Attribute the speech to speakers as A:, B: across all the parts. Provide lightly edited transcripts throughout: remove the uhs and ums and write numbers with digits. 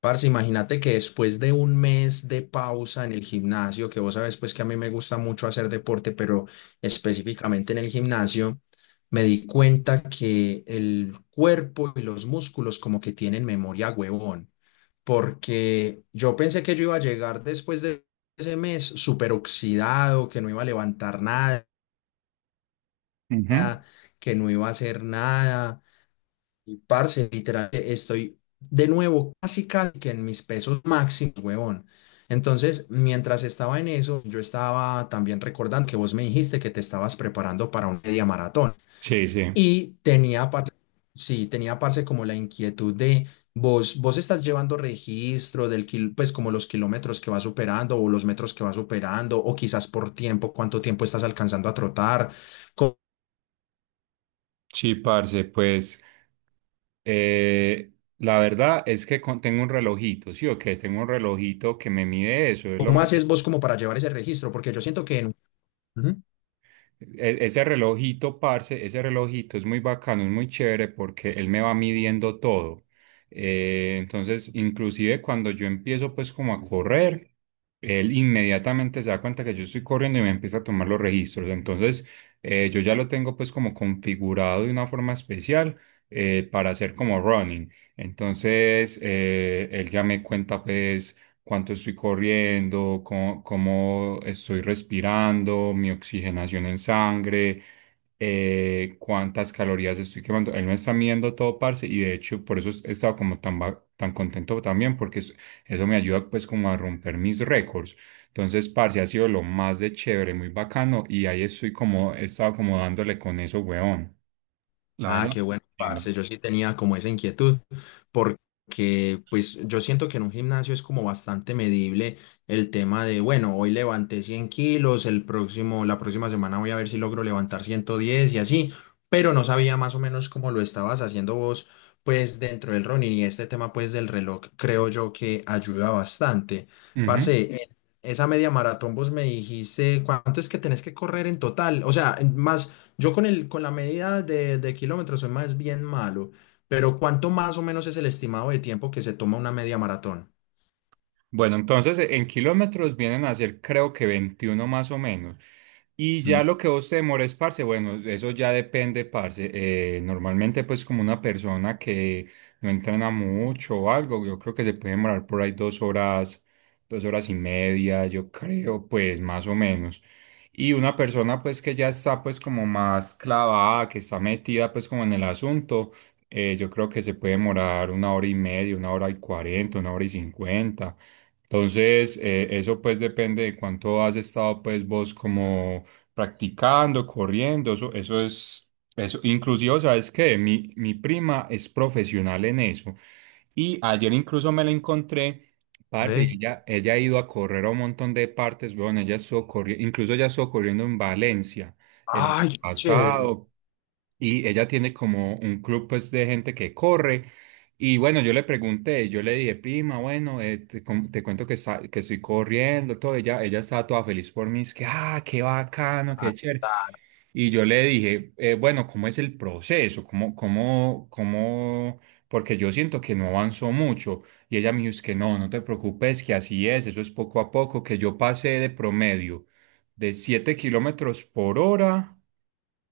A: Parce, imagínate que después de un mes de pausa en el gimnasio, que vos sabes pues que a mí me gusta mucho hacer deporte, pero específicamente en el gimnasio, me di cuenta que el cuerpo y los músculos como que tienen memoria, huevón, porque yo pensé que yo iba a llegar después de ese mes súper oxidado, que no iba a levantar nada,
B: Ujú.
A: que no iba a hacer nada y, parce, literal, estoy de nuevo casi casi que en mis pesos máximos, huevón. Entonces, mientras estaba en eso, yo estaba también recordando que vos me dijiste que te estabas preparando para un media maratón.
B: Sí, sí.
A: Y tenía, parce, sí, tenía, parce, como la inquietud de vos, estás llevando registro del, pues, como los kilómetros que vas superando o los metros que vas superando, o quizás por tiempo, cuánto tiempo estás alcanzando a trotar. ¿Cómo,
B: Sí, parce, pues eh, la verdad es que tengo un relojito, sí, o que tengo un relojito que me mide eso, es lo
A: cómo
B: más.
A: haces vos como para llevar ese registro? Porque yo siento que en... Ujú.
B: Ese relojito, parce, ese relojito es muy bacano, es muy chévere porque él me va midiendo todo. Entonces, inclusive cuando yo empiezo pues como a correr, él inmediatamente se da cuenta que yo estoy corriendo y me empieza a tomar los registros. Entonces, yo ya lo tengo pues como configurado de una forma especial, para hacer como running. Entonces, él ya me cuenta pues cuánto estoy corriendo, cómo estoy respirando, mi oxigenación en sangre, cuántas calorías estoy quemando. Él me está midiendo todo, parce, y de hecho por eso he estado como tan, tan contento también, porque eso me ayuda pues como a romper mis récords. Entonces, parce, ha sido lo más de chévere, muy bacano, y ahí estoy como, he estado como dándole con eso, weón. La
A: Ah,
B: verdad.
A: qué bueno,
B: Chimba.
A: parce. Yo sí tenía como esa inquietud, porque pues yo siento que en un gimnasio es como bastante medible el tema de, bueno, hoy levanté 100 kilos, el próximo, la próxima semana voy a ver si logro levantar 110 y así, pero no sabía más o menos cómo lo estabas haciendo vos, pues dentro del running y este tema pues del reloj, creo yo que ayuda bastante.
B: Ujú.
A: Parce, en esa media maratón vos me dijiste, ¿cuánto es que tenés que correr en total? O sea, más yo con el, con la medida de kilómetros soy más bien malo, pero ¿cuánto más o menos es el estimado de tiempo que se toma una media maratón?
B: Bueno, entonces en kilómetros vienen a ser creo que 21 más o menos. Y
A: Mm.
B: ya lo que vos te demores, parce, bueno, eso ya depende, parce. Normalmente pues como una persona que no entrena mucho o algo, yo creo que se puede demorar por ahí 2 horas, 2 horas y media, yo creo, pues más o menos. Y una persona pues que ya está pues como más clavada, que está metida pues como en el asunto, yo creo que se puede demorar una hora y media, una hora y cuarenta, una hora y cincuenta. Entonces, eso pues depende de cuánto has estado pues vos como practicando, corriendo, eso es, eso, inclusive, ¿sabes qué? Mi prima es profesional en eso, y ayer incluso me la encontré, parce,
A: Ve,
B: y ella ha ido a correr a un montón de partes, bueno, ella estuvo corriendo, incluso ella estuvo corriendo en Valencia el año
A: ay, qué chévere.
B: pasado, y ella tiene como un club pues de gente que corre. Y bueno, yo le pregunté, yo le dije, prima, bueno, te, te cuento que, que estoy corriendo, todo, ella estaba toda feliz por mí, es que, ah, qué bacano,
A: Ah,
B: qué chévere.
A: claro,
B: Y yo le dije, bueno, ¿cómo es el proceso? ¿Cómo, cómo, cómo? Porque yo siento que no avanzó mucho. Y ella me dijo, es que no, no te preocupes, que así es, eso es poco a poco, que yo pasé de promedio de 7 kilómetros por hora,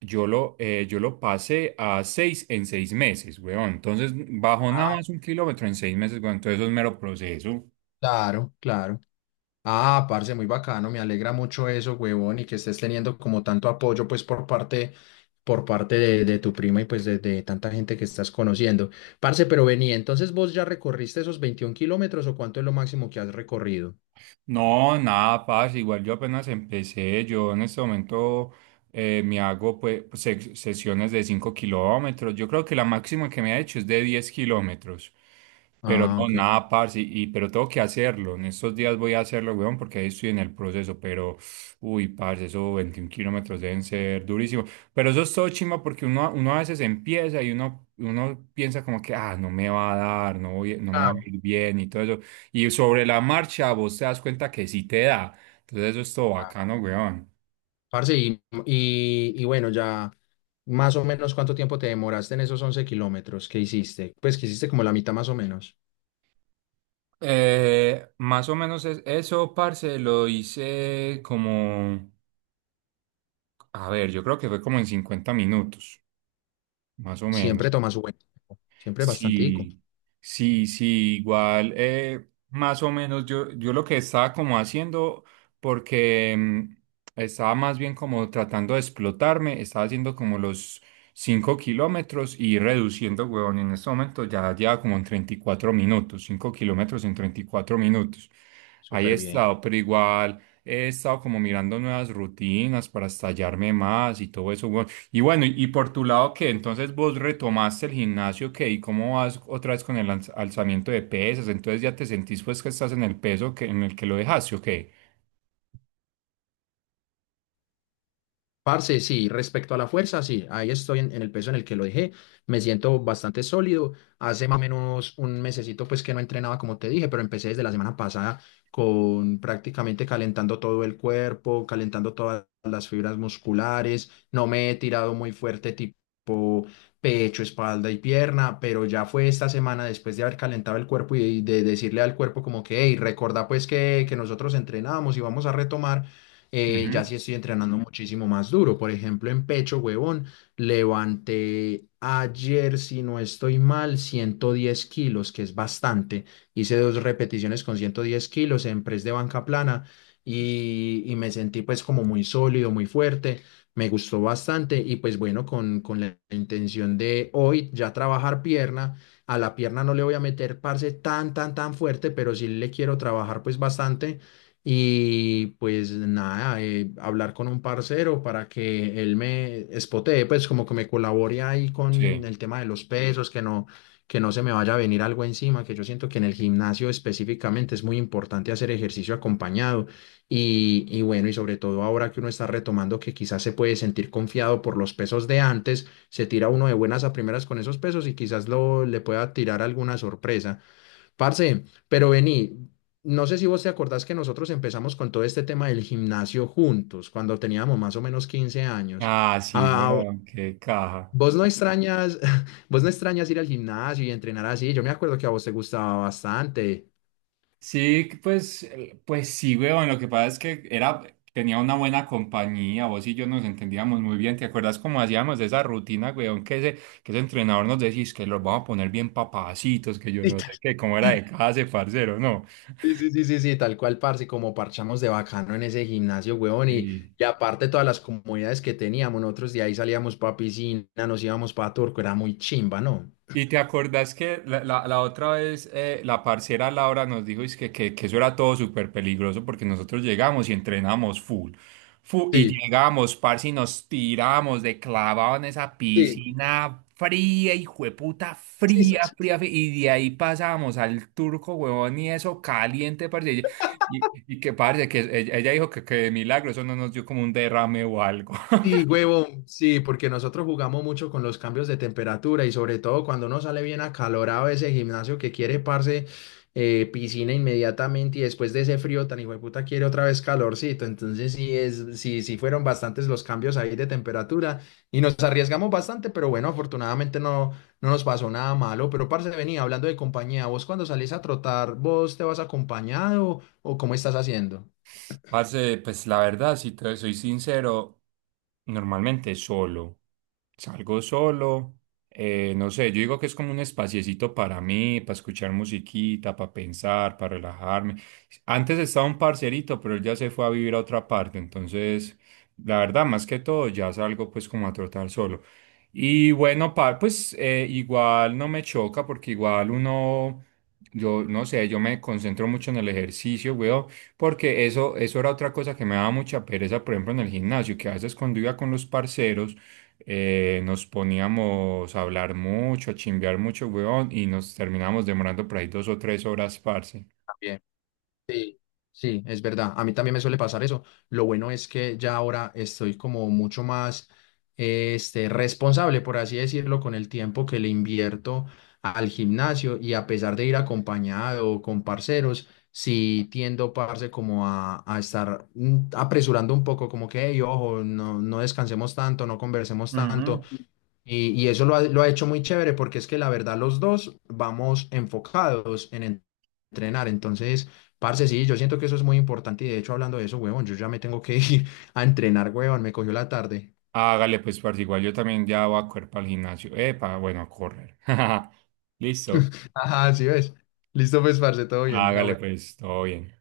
B: yo lo pasé a 6 en 6 meses, weón. Entonces bajó nada
A: ah,
B: más un kilómetro en 6 meses, weón. Entonces eso es mero proceso.
A: claro, claro. Ah, parce, muy bacano, me alegra mucho eso, huevón, y que estés teniendo como tanto apoyo, pues, por parte de tu prima y pues de tanta gente que estás conociendo. Parce, pero vení, entonces ¿vos ya recorriste esos 21 kilómetros o cuánto es lo máximo que has recorrido?
B: No, nada, pasa. Igual yo apenas empecé. Yo en este momento me hago pues sesiones de 5 kilómetros. Yo creo que la máxima que me ha hecho es de 10 kilómetros. Pero
A: Ah,
B: no,
A: ok.
B: nada, parce, y pero tengo que hacerlo. En estos días voy a hacerlo, weón, porque ahí estoy en el proceso. Pero, uy, parce, esos 21 kilómetros deben ser durísimos. Pero eso es todo chimba porque uno a veces empieza y uno piensa como que, ah, no me va a dar, no voy, no me va a
A: Claro.
B: ir bien y todo eso. Y sobre la marcha vos te das cuenta que sí te da. Entonces eso es todo bacano, weón.
A: Parce, y bueno, ya más o menos ¿cuánto tiempo te demoraste en esos 11 kilómetros que hiciste? Pues que hiciste como la mitad más o menos.
B: Más o menos es eso, parce, lo hice como, a ver, yo creo que fue como en 50 minutos, más o
A: Siempre
B: menos.
A: toma su buen tiempo. Siempre bastantico.
B: Sí, sí, sí, igual, más o menos yo lo que estaba como haciendo, porque estaba más bien como tratando de explotarme, estaba haciendo como los 5 kilómetros y reduciendo, huevón, en este momento ya lleva como en 34 minutos, 5 kilómetros en 34 minutos. Ahí he
A: Súper bien.
B: estado, pero igual he estado como mirando nuevas rutinas para estallarme más y todo eso, huevón. Y bueno, y por tu lado, ¿qué? Entonces vos retomaste el gimnasio, ¿qué? ¿Y cómo vas otra vez con el alzamiento de pesas? Entonces ya te sentís pues que estás en el peso que, en el que lo dejaste, ¿o qué?
A: Parce, sí, respecto a la fuerza, sí, ahí estoy en el peso en el que lo dejé, me siento bastante sólido, hace más o menos un mesecito pues que no entrenaba como te dije, pero empecé desde la semana pasada con prácticamente calentando todo el cuerpo, calentando todas las fibras musculares, no me he tirado muy fuerte tipo pecho, espalda y pierna, pero ya fue esta semana después de haber calentado el cuerpo y de decirle al cuerpo como que, hey, recuerda pues que nosotros entrenábamos y vamos a retomar. Ya
B: Ujú.
A: sí estoy entrenando muchísimo más duro. Por ejemplo, en pecho, huevón, levanté ayer, si no estoy mal, 110 kilos, que es bastante. Hice dos repeticiones con 110 kilos en press de banca plana y me sentí pues como muy sólido, muy fuerte. Me gustó bastante y pues bueno, con la intención de hoy ya trabajar pierna. A la pierna no le voy a meter, parce, tan, tan, tan fuerte, pero sí le quiero trabajar pues bastante y pues nada, hablar con un parcero para que él me espotee, pues como que me colabore ahí con
B: Sí.
A: el tema de los pesos, que no se me vaya a venir algo encima, que yo siento que en el gimnasio específicamente es muy importante hacer ejercicio acompañado. Y bueno, y sobre todo ahora que uno está retomando que quizás se puede sentir confiado por los pesos de antes, se tira uno de buenas a primeras con esos pesos y quizás lo, le pueda tirar alguna sorpresa. Parce, pero vení, no sé si vos te acordás que nosotros empezamos con todo este tema del gimnasio juntos, cuando teníamos más o menos 15 años.
B: Ah, sí,
A: Ah,
B: weón, qué caja.
A: vos no extrañas, vos no extrañas ir al gimnasio y entrenar así. Yo me acuerdo que a vos te gustaba bastante.
B: Sí, que pues, pues sí, weón, lo que pasa es que era, tenía una buena compañía, vos y yo nos entendíamos muy bien, ¿te acuerdas cómo hacíamos esa rutina, weón? Que ese entrenador nos decís que los vamos a poner bien papacitos, que yo no
A: Literal.
B: sé qué, cómo era de casa, ese parcero, ¿no?
A: Sí, sí, sí, sí, sí, tal cual, parce, como parchamos de bacano en ese gimnasio, huevón,
B: Sí.
A: y aparte todas las comodidades que teníamos, nosotros de ahí salíamos para piscina, nos íbamos para Turco, era muy chimba, ¿no?
B: ¿Y te acordás que la otra vez la parcera Laura nos dijo es que eso era todo súper peligroso porque nosotros llegamos y entrenamos full, fu y
A: Sí,
B: llegamos, parce, y nos tiramos de clavado en esa
A: sí.
B: piscina fría, y puta,
A: Sí, sí.
B: fría, fría, fría, y de ahí pasamos al turco, huevón, y eso caliente, parce, y que parce, que ella dijo que de milagro eso no nos dio como un derrame o algo.
A: Sí, huevón, sí, porque nosotros jugamos mucho con los cambios de temperatura y sobre todo cuando uno sale bien acalorado de ese gimnasio que quiere, parce, piscina inmediatamente y después de ese frío tan puta quiere otra vez calorcito. Entonces sí es, sí, sí fueron bastantes los cambios ahí de temperatura y nos arriesgamos bastante, pero bueno, afortunadamente no, no nos pasó nada malo. Pero parce, venía hablando de compañía, vos cuando salís a trotar, ¿vos te vas acompañado o cómo estás haciendo?
B: Parce, pues la verdad, si te soy sincero, normalmente solo. Salgo solo, no sé, yo digo que es como un espaciecito para mí, para escuchar musiquita, para pensar, para relajarme. Antes estaba un parcerito, pero él ya se fue a vivir a otra parte, entonces, la verdad, más que todo, ya salgo pues como a trotar solo. Y bueno, pues igual no me choca porque igual uno, yo no sé, yo me concentro mucho en el ejercicio, weón. Porque eso era otra cosa que me daba mucha pereza, por ejemplo, en el gimnasio, que a veces cuando iba con los parceros nos poníamos a hablar mucho, a chimbear mucho, weón, y nos terminábamos demorando por ahí 2 o 3 horas, parce.
A: Bien. Sí, sí, es verdad. A mí también me suele pasar eso. Lo bueno es que ya ahora estoy como mucho más este, responsable, por así decirlo, con el tiempo que le invierto al gimnasio y a pesar de ir acompañado o con parceros, sí tiendo, parce, como a estar apresurando un poco, como que, "Ey, ojo, no, no descansemos tanto, no conversemos tanto".
B: Ujú.
A: Y eso lo ha hecho muy chévere porque es que la verdad los dos vamos enfocados en entrenar. Entonces, parce, sí, yo siento que eso es muy importante y de hecho hablando de eso, huevón, yo ya me tengo que ir a entrenar, huevón, me cogió la tarde.
B: Hágale, pues, parce, igual yo también ya voy a correr para el gimnasio. Epa, bueno, a correr. Listo.
A: Ajá, sí ves. Listo, pues, parce, todo bien.
B: Hágale,
A: La
B: pues, todo bien.